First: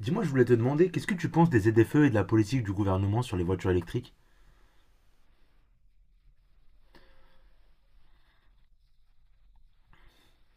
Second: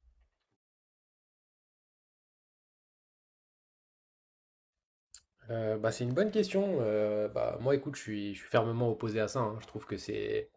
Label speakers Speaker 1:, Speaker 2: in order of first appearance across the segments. Speaker 1: Dis-moi, je voulais te demander, qu'est-ce que tu penses des ZFE et de la politique du gouvernement sur les voitures électriques?
Speaker 2: C'est une bonne question. Moi, écoute, je suis fermement opposé à ça, hein.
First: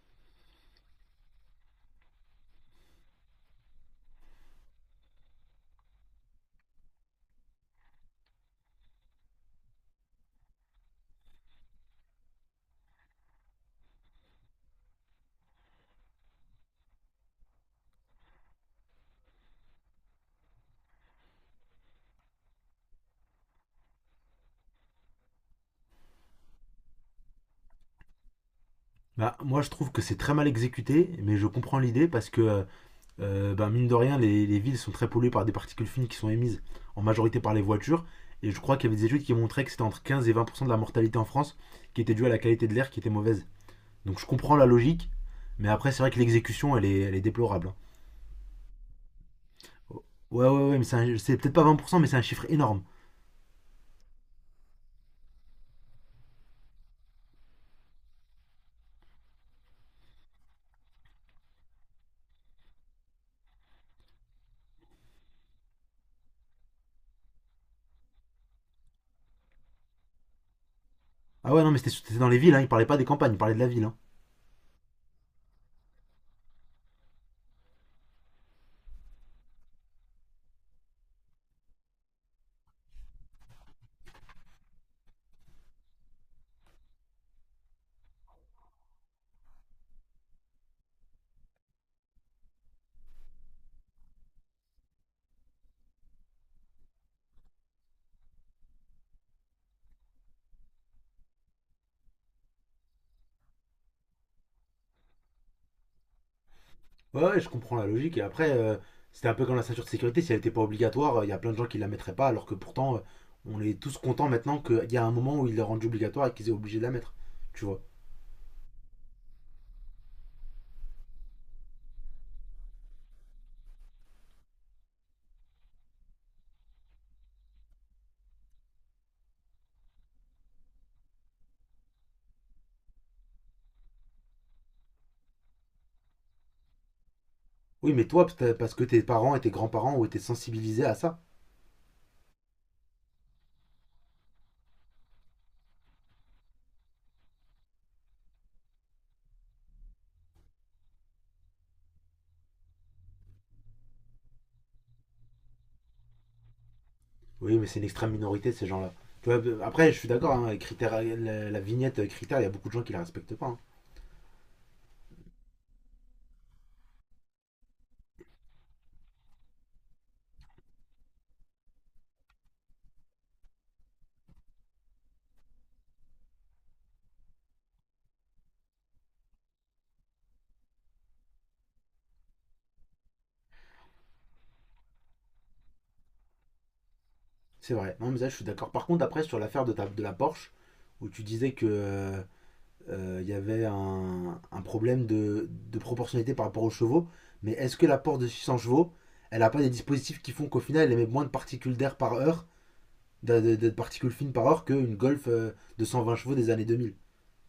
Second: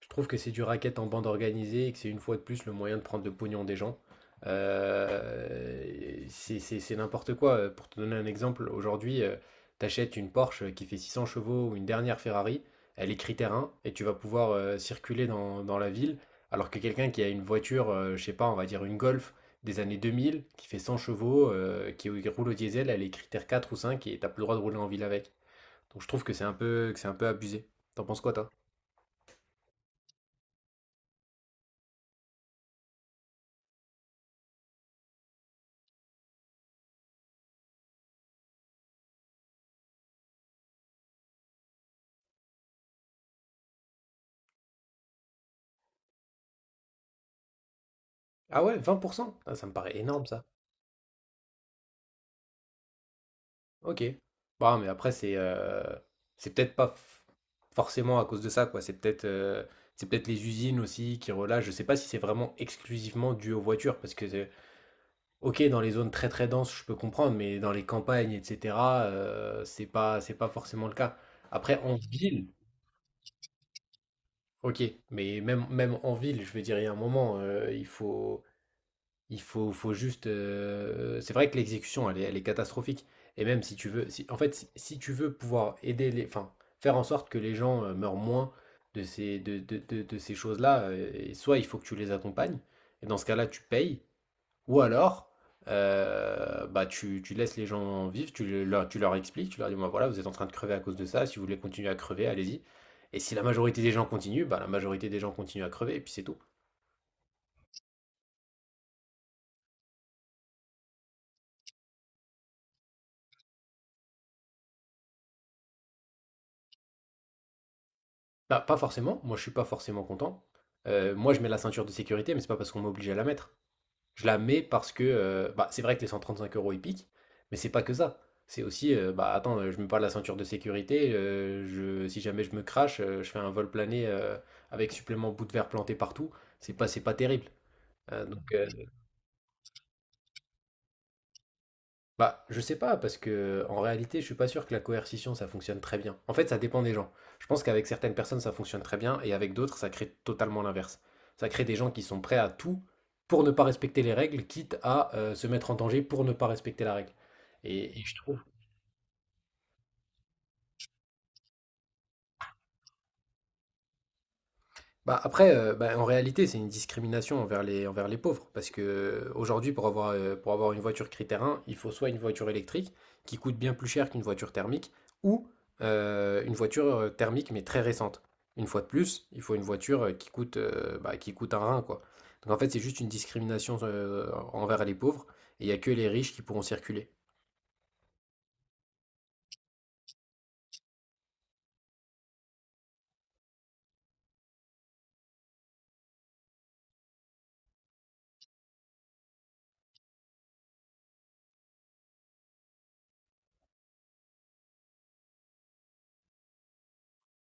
Speaker 2: Je trouve que c'est du racket en bande organisée et que c'est une fois de plus le moyen de prendre le pognon des gens. Euh, c'est n'importe quoi. Pour te donner un exemple, aujourd'hui, t'achètes une Porsche qui fait 600 chevaux ou une dernière Ferrari. Elle est critère 1 et tu vas pouvoir circuler dans la ville, alors que quelqu'un qui a une voiture, je sais pas, on va dire une Golf des années 2000, qui fait 100 chevaux, qui roule au diesel. Elle est critère 4 ou 5 et t'as plus le droit de rouler en ville avec. Donc je trouve que c'est un peu, que c'est un peu abusé. T'en penses quoi, toi?
Speaker 1: Bah, moi, je trouve que c'est très mal exécuté, mais je comprends l'idée parce que, bah, mine de rien, les villes sont très polluées par des particules fines qui sont émises en majorité par les voitures. Et je crois qu'il y avait des études qui montraient que c'était entre 15 et 20% de la mortalité en France qui était due à la qualité de l'air qui était mauvaise. Donc je comprends la logique, mais après, c'est vrai que l'exécution, elle est déplorable, hein.
Speaker 2: Ah ouais, 20%? Ah, ça me paraît énorme, ça.
Speaker 1: Ouais, ouais, ouais, mais c'est peut-être pas 20%, mais c'est un chiffre énorme.
Speaker 2: Ok. Bon, mais après, c'est peut-être pas forcément à cause de ça, quoi. C'est peut-être les usines aussi qui relâchent. Je sais pas si c'est vraiment exclusivement dû aux voitures, parce que, ok, dans les zones très très denses, je peux comprendre, mais dans les campagnes, etc., c'est pas forcément le cas.
Speaker 1: Ah ouais, non, mais
Speaker 2: Après, en
Speaker 1: c'était dans les
Speaker 2: ville,
Speaker 1: villes, hein, il parlait pas des campagnes, il parlait de la ville, hein.
Speaker 2: ok, mais même en ville, je veux dire, il y a un moment, il faut. Il faut, faut juste. C'est vrai que l'exécution, elle est catastrophique. Et même si tu veux pouvoir aider les, enfin, faire en sorte que les gens meurent moins de ces choses-là, et soit il faut que tu les accompagnes, et dans ce cas-là, tu payes. Ou alors, tu laisses les gens vivre, tu leur expliques, tu leur dis, voilà, vous êtes en train de crever à cause de ça. Si vous voulez continuer à crever, allez-y. Et si la majorité des gens continuent, bah, la majorité des gens continuent à crever, et puis c'est tout.
Speaker 1: Ouais, ouais, je comprends la logique. Et après, c'était un peu comme la ceinture de sécurité, si elle n'était pas obligatoire, il y a plein de gens qui la mettraient pas, alors que pourtant, on est tous contents maintenant qu'il y a un moment où ils la rendent obligatoire et qu'ils soient obligés de la mettre. Tu vois.
Speaker 2: Bah, pas forcément. Moi, je suis pas forcément content. Moi, je mets la ceinture de sécurité, mais c'est pas parce qu'on m'oblige à la mettre. Je la mets parce que, c'est vrai que les 135 euros, ils piquent, mais c'est pas que ça. C'est aussi, attends, je mets pas la ceinture de sécurité. Si jamais je me crache, je fais un vol plané, avec supplément bout de verre planté partout. C'est pas terrible.
Speaker 1: Oui, mais
Speaker 2: Euh,
Speaker 1: toi,
Speaker 2: donc,
Speaker 1: peut-être
Speaker 2: euh,
Speaker 1: parce que tes parents et tes grands-parents ont été sensibilisés à ça.
Speaker 2: Je sais pas, parce que en réalité, je suis pas sûr que la coercition, ça fonctionne très bien. En fait, ça dépend des gens. Je pense qu'avec certaines personnes, ça fonctionne très bien, et avec d'autres, ça crée totalement l'inverse. Ça crée des gens qui sont prêts à tout pour ne pas respecter les règles, quitte à se mettre en danger pour ne pas respecter la règle.
Speaker 1: Oui, mais c'est une
Speaker 2: Et
Speaker 1: extrême
Speaker 2: je trouve.
Speaker 1: minorité, ces gens-là. Tu vois, après, je suis d'accord, hein, la, la vignette critère, il y a beaucoup de gens qui la respectent pas, hein.
Speaker 2: Bah après, en réalité, c'est une discrimination envers les pauvres. Parce que aujourd'hui, pour avoir une voiture critère 1, il faut soit une voiture électrique qui coûte bien plus cher qu'une voiture thermique, ou une voiture thermique, mais très récente. Une fois de plus, il faut une voiture qui coûte, qui coûte un rein, quoi. Donc en fait, c'est juste une discrimination envers les pauvres, et il n'y a que les riches qui pourront circuler.
Speaker 1: C'est vrai. Non, mais ça, je suis d'accord. Par contre, après, sur l'affaire de, de la Porsche, où tu disais que il y avait un problème de proportionnalité par rapport aux chevaux. Mais est-ce que la Porsche de 600 chevaux, elle n'a pas des dispositifs qui font qu'au final, elle émet moins de particules d'air par heure, de particules fines par heure, qu'une Golf de 120 chevaux des années 2000?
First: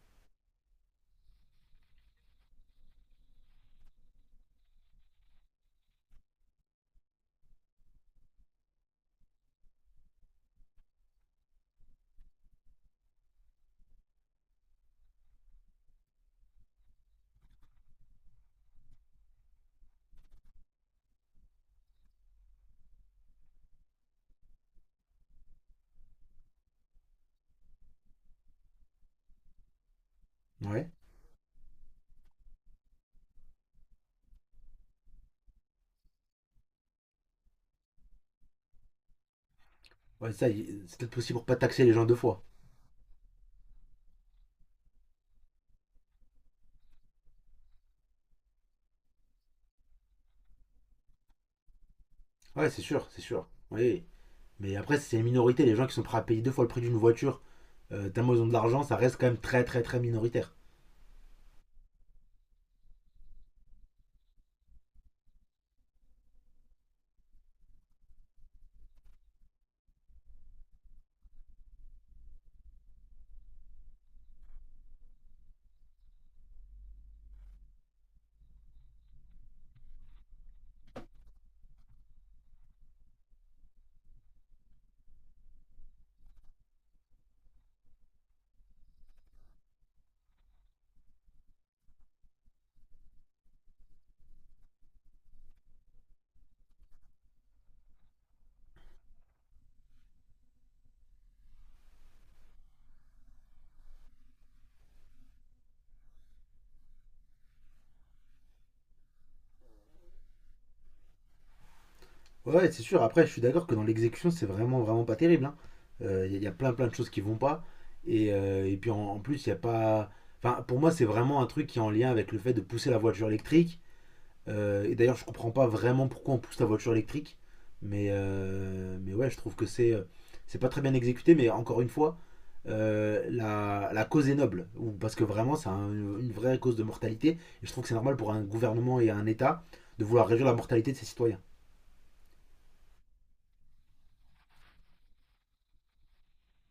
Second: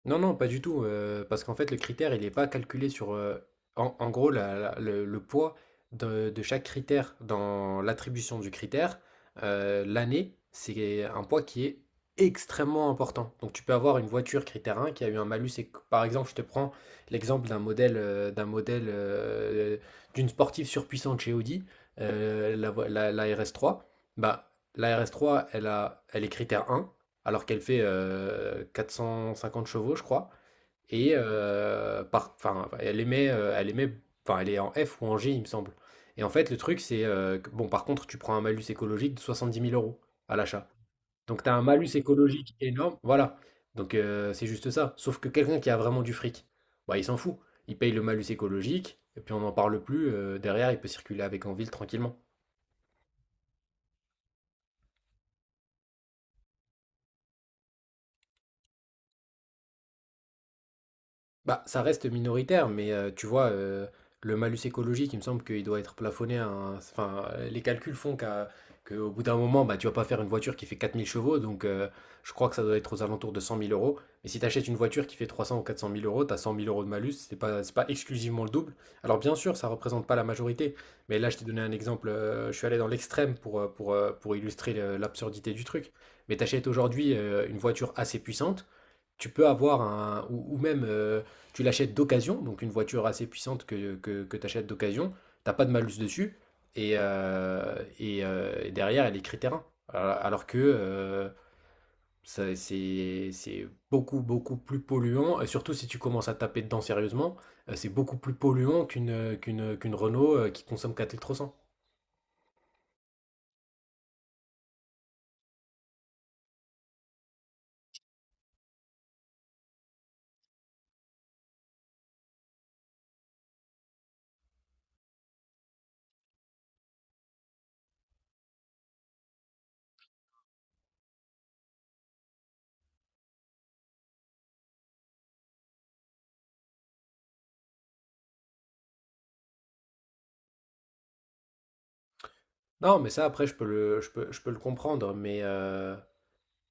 Speaker 2: Non, non, pas du tout. Parce qu'en fait, le critère, il n'est pas calculé sur... en gros, la la le poids de chaque critère dans l'attribution du critère, l'année, c'est un poids qui est extrêmement important. Donc tu peux avoir une voiture critère 1 qui a eu un malus éc Par exemple, je te prends l'exemple d'un modèle, d'une sportive surpuissante chez Audi, la RS3. Bah, la RS3, elle est critère 1 alors qu'elle fait 450 chevaux, je crois.
Speaker 1: Ouais.
Speaker 2: Enfin, enfin, elle est en F ou en G, il me semble. Et en fait, le truc, c'est bon, par contre, tu prends un malus écologique de 70 000 euros
Speaker 1: Ouais,
Speaker 2: à
Speaker 1: ça,
Speaker 2: l'achat.
Speaker 1: c'est peut-être possible
Speaker 2: Donc,
Speaker 1: pour
Speaker 2: tu as
Speaker 1: pas
Speaker 2: un
Speaker 1: taxer
Speaker 2: malus
Speaker 1: les gens deux fois.
Speaker 2: écologique énorme, voilà. Donc, c'est juste ça. Sauf que quelqu'un qui a vraiment du fric, bah, il s'en fout. Il paye le malus écologique, et puis on n'en parle plus. Derrière, il peut circuler avec en ville tranquillement.
Speaker 1: Ouais, c'est sûr, c'est sûr. Oui. Mais après, c'est une minorité, les gens qui sont prêts à payer deux fois le prix d'une voiture, tellement ils ont de l'argent, ça reste quand même très, très, très minoritaire.
Speaker 2: Bah, ça reste minoritaire, mais tu vois, le malus écologique, il me semble qu'il doit être plafonné Enfin, les calculs font qu'au bout d'un moment, bah, tu vas pas faire une voiture qui fait 4000 chevaux. Donc je crois que ça doit être aux alentours de 100 000 euros. Mais si tu achètes une voiture qui fait 300 ou 400 mille euros, tu as 100 000 euros de malus. C'est pas exclusivement le double. Alors bien sûr, ça représente pas la majorité, mais là, je t'ai donné un exemple. Je suis allé dans l'extrême pour, pour illustrer l'absurdité du truc. Mais tu achètes aujourd'hui une voiture assez puissante, tu peux avoir un, ou même tu l'achètes d'occasion. Donc une voiture assez puissante que tu achètes d'occasion, t'as pas de malus dessus. Et derrière, elle est critère... Alors que c'est beaucoup, beaucoup plus polluant. Et surtout si tu commences à taper dedans sérieusement, c'est beaucoup plus polluant qu'une Renault qui consomme 4 litres au 100.
Speaker 1: Ouais, c'est sûr. Après, je suis d'accord que dans l'exécution, c'est vraiment, vraiment pas terrible, hein. Il il y a plein, plein de choses qui vont pas. Et puis en plus, il n'y a pas. Enfin, pour moi, c'est vraiment un truc qui est en lien avec le fait de pousser la voiture électrique. Et d'ailleurs, je comprends pas vraiment pourquoi on pousse la voiture électrique. Mais ouais, je trouve que c'est pas très bien exécuté. Mais encore une fois, la, la cause est noble. Parce que vraiment, une vraie cause de mortalité. Et je trouve que c'est normal pour un gouvernement et un État de vouloir réduire la mortalité de ses citoyens.
Speaker 2: Non, mais ça, après, je peux le comprendre, mais,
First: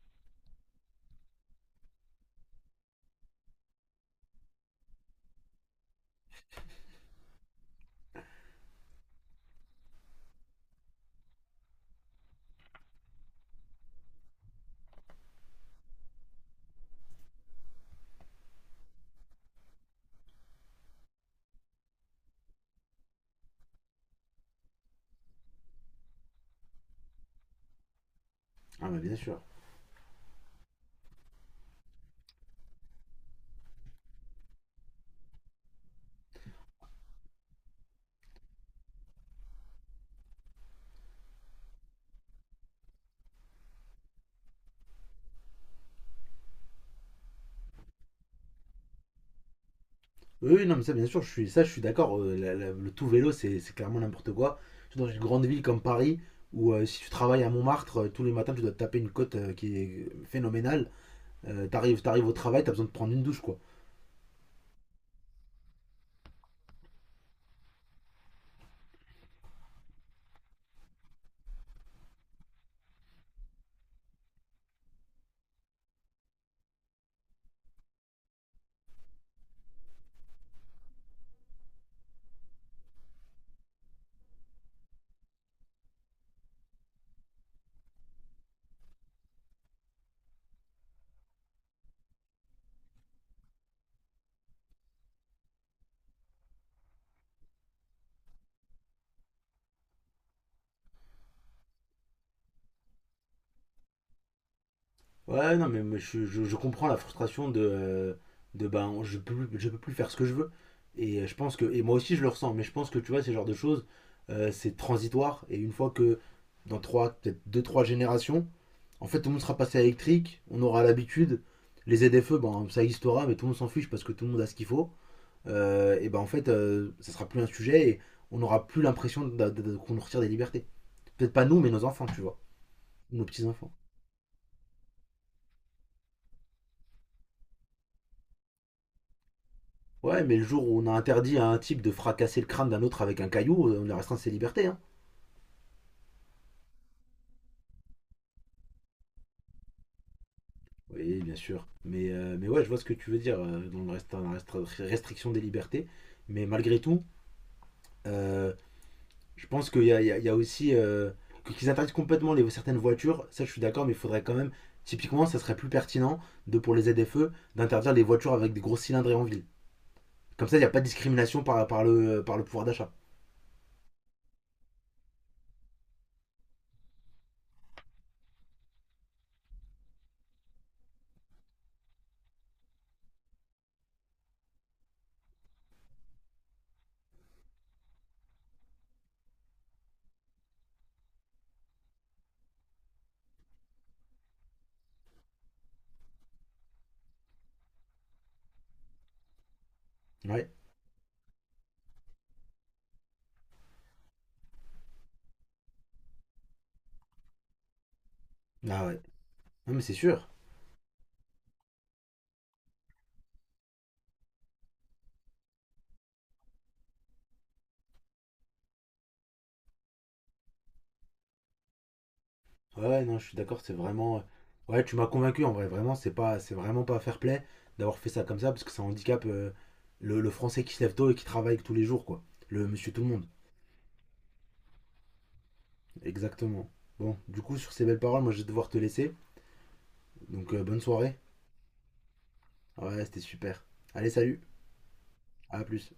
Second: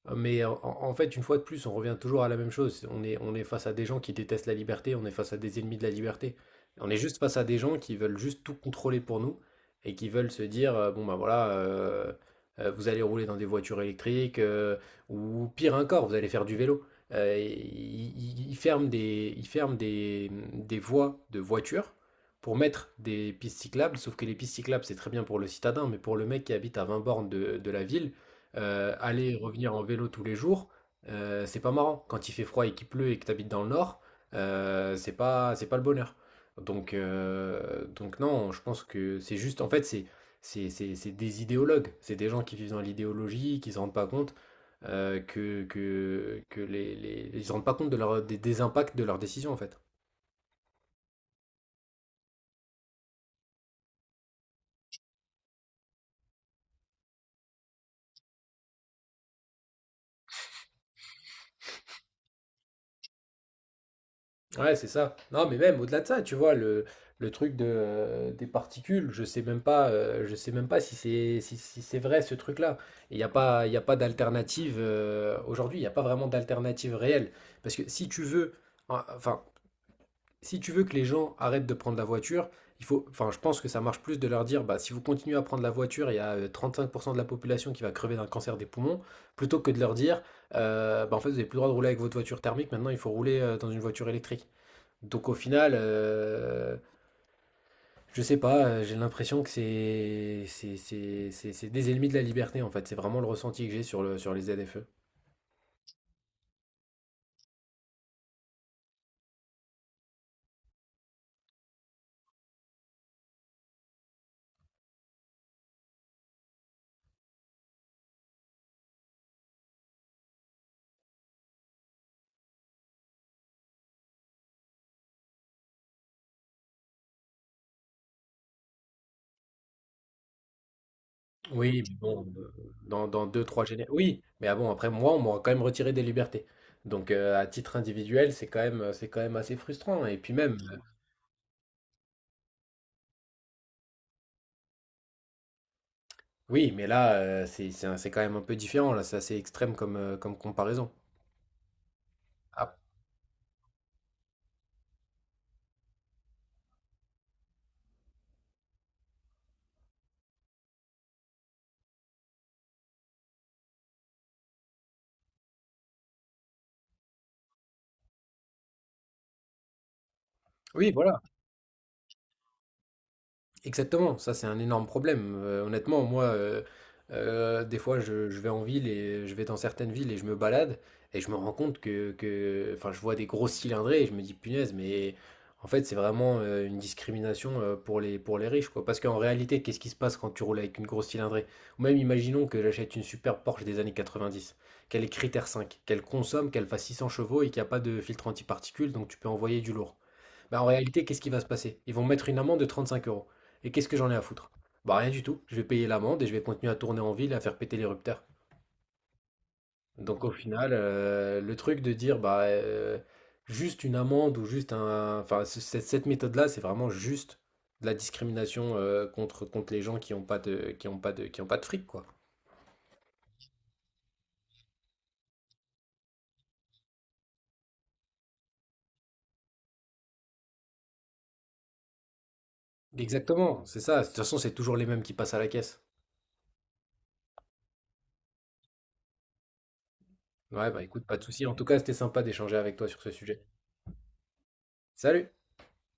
Speaker 2: hein. Mais en fait, une fois de plus, on revient toujours à la même chose. On est face à des gens qui détestent la liberté, on est face à des ennemis de la liberté. On est juste face à des gens qui veulent juste tout contrôler pour nous et qui veulent se dire, bon ben voilà, vous allez rouler dans des voitures électriques, ou pire encore, vous allez faire du vélo. Ils ferment des, des voies de voitures pour mettre des pistes cyclables. Sauf que les pistes cyclables, c'est très bien pour le citadin, mais pour le mec qui habite à 20 bornes de la ville,
Speaker 1: Ah, bah, bien
Speaker 2: aller et
Speaker 1: sûr.
Speaker 2: revenir en vélo tous les jours, c'est pas marrant. Quand il fait froid et qu'il pleut et que tu habites dans le nord, c'est pas le bonheur. Donc non, je pense que c'est juste, en fait, c'est des idéologues, c'est des gens qui vivent dans l'idéologie, qui se rendent pas compte ils se rendent pas compte de des impacts de leurs décisions, en fait.
Speaker 1: Oui, oui, non, mais ça, bien sûr, je suis, ça, je suis d'accord. Le tout vélo, c'est clairement n'importe quoi. Surtout dans une grande ville comme Paris, où si tu travailles à Montmartre, tous les matins, tu dois te taper une côte qui est phénoménale. T'arrives au travail, t'as besoin de prendre une douche, quoi.
Speaker 2: Ouais, c'est ça. Non, mais même au-delà de ça, tu vois, le truc des particules, je sais même pas, je sais même pas si c'est vrai ce truc-là. Il y a pas d'alternative aujourd'hui, il n'y a pas vraiment d'alternative réelle. Parce que si tu veux, en- enfin, si tu veux que les gens arrêtent de prendre la voiture, enfin, je pense que ça marche plus de leur dire, bah, si vous continuez à prendre la voiture, il y a 35% de la population qui va crever d'un cancer des poumons, plutôt que de leur dire, en fait, vous n'avez plus le droit de rouler avec votre voiture thermique. Maintenant il faut rouler dans une voiture électrique. Donc au final, je sais pas, j'ai l'impression que c'est des ennemis de la liberté, en fait. C'est vraiment le ressenti que j'ai sur les ZFE.
Speaker 1: Ouais, non, je comprends la frustration de ben, je peux plus faire ce que je veux. Et je pense que, et moi aussi, je le ressens, mais je pense que, tu vois, ce genre de choses, c'est transitoire. Et une fois que, dans trois, peut-être deux, trois générations, en fait, tout le monde sera passé à électrique, on aura l'habitude. Les ZFE, ben, ça existera, mais tout le monde s'en fiche parce que tout le monde a ce qu'il faut. Et ben en fait, ça sera plus un sujet et on n'aura plus l'impression qu'on nous retire des libertés. Peut-être pas nous, mais
Speaker 2: Oui,
Speaker 1: nos
Speaker 2: mais
Speaker 1: enfants, tu
Speaker 2: bon,
Speaker 1: vois,
Speaker 2: dans,
Speaker 1: nos
Speaker 2: dans
Speaker 1: petits
Speaker 2: deux, trois
Speaker 1: enfants.
Speaker 2: générations. Oui, mais ah bon, après moi, on m'aura quand même retiré des libertés. Donc à titre individuel, c'est quand même assez frustrant. Et
Speaker 1: Ouais,
Speaker 2: puis
Speaker 1: mais le
Speaker 2: même,
Speaker 1: jour où on a interdit à un type de fracasser le crâne d'un autre avec un caillou, on lui restreint ses libertés, hein.
Speaker 2: oui, mais là, c'est quand même un peu différent. Là, c'est assez extrême comme comparaison.
Speaker 1: Oui, bien sûr. Mais ouais, je
Speaker 2: Ah,
Speaker 1: vois ce que tu veux dire dans la restriction des libertés. Mais malgré tout, euh, je pense qu'il y a, il y a aussi. Qu'ils interdisent complètement les, certaines voitures, ça je suis d'accord, mais il faudrait quand même. Typiquement, ça serait plus pertinent de, pour les ZFE d'interdire les voitures avec des gros cylindrés en ville. Comme ça, il n'y a pas de
Speaker 2: oui, voilà.
Speaker 1: discrimination par le pouvoir d'achat.
Speaker 2: Exactement, ça c'est un énorme problème. Honnêtement, moi, des fois, je vais en ville et je vais dans certaines villes et je me balade et je me rends compte enfin, je vois des grosses cylindrées et je me dis punaise, mais en fait, c'est vraiment une discrimination pour les riches, quoi. Parce qu'en réalité, qu'est-ce qui se passe quand tu roules avec une grosse cylindrée? Ou même imaginons que j'achète une super Porsche des années 90, qu'elle est critère 5, qu'elle consomme, qu'elle fasse 600 chevaux et qu'il n'y a pas de filtre antiparticules. Donc tu peux envoyer du lourd.
Speaker 1: Ouais.
Speaker 2: Bah, en réalité, qu'est-ce qui va se passer? Ils vont mettre une amende de 35 euros. Et qu'est-ce que j'en ai à foutre? Bah rien du tout. Je vais payer l'amende et je vais continuer à tourner en ville et à faire péter l'érupteur.
Speaker 1: Ah ouais. Non, mais c'est
Speaker 2: Donc
Speaker 1: sûr.
Speaker 2: au final, le truc de dire juste une amende ou juste un, enfin cette méthode-là, c'est vraiment juste de la discrimination contre les gens qui ont pas de qui ont pas de qui ont pas de fric, quoi.
Speaker 1: Ouais, ouais, non, je suis d'accord, c'est vraiment. Ouais, tu m'as convaincu en vrai, vraiment, c'est vraiment pas fair play d'avoir fait ça comme ça parce que ça handicape le français qui se lève tôt et qui travaille tous les jours, quoi. Le monsieur tout le monde.
Speaker 2: Exactement, c'est ça. De toute façon, c'est toujours les mêmes qui passent à la caisse.
Speaker 1: Exactement. Bon, du coup, sur ces belles paroles, moi je vais devoir te laisser. Donc
Speaker 2: Ouais,
Speaker 1: bonne
Speaker 2: bah écoute, pas
Speaker 1: soirée.
Speaker 2: de souci. En tout cas, c'était sympa d'échanger avec toi sur
Speaker 1: Ouais,
Speaker 2: ce
Speaker 1: c'était
Speaker 2: sujet.
Speaker 1: super. Allez, salut.
Speaker 2: Salut!
Speaker 1: À plus.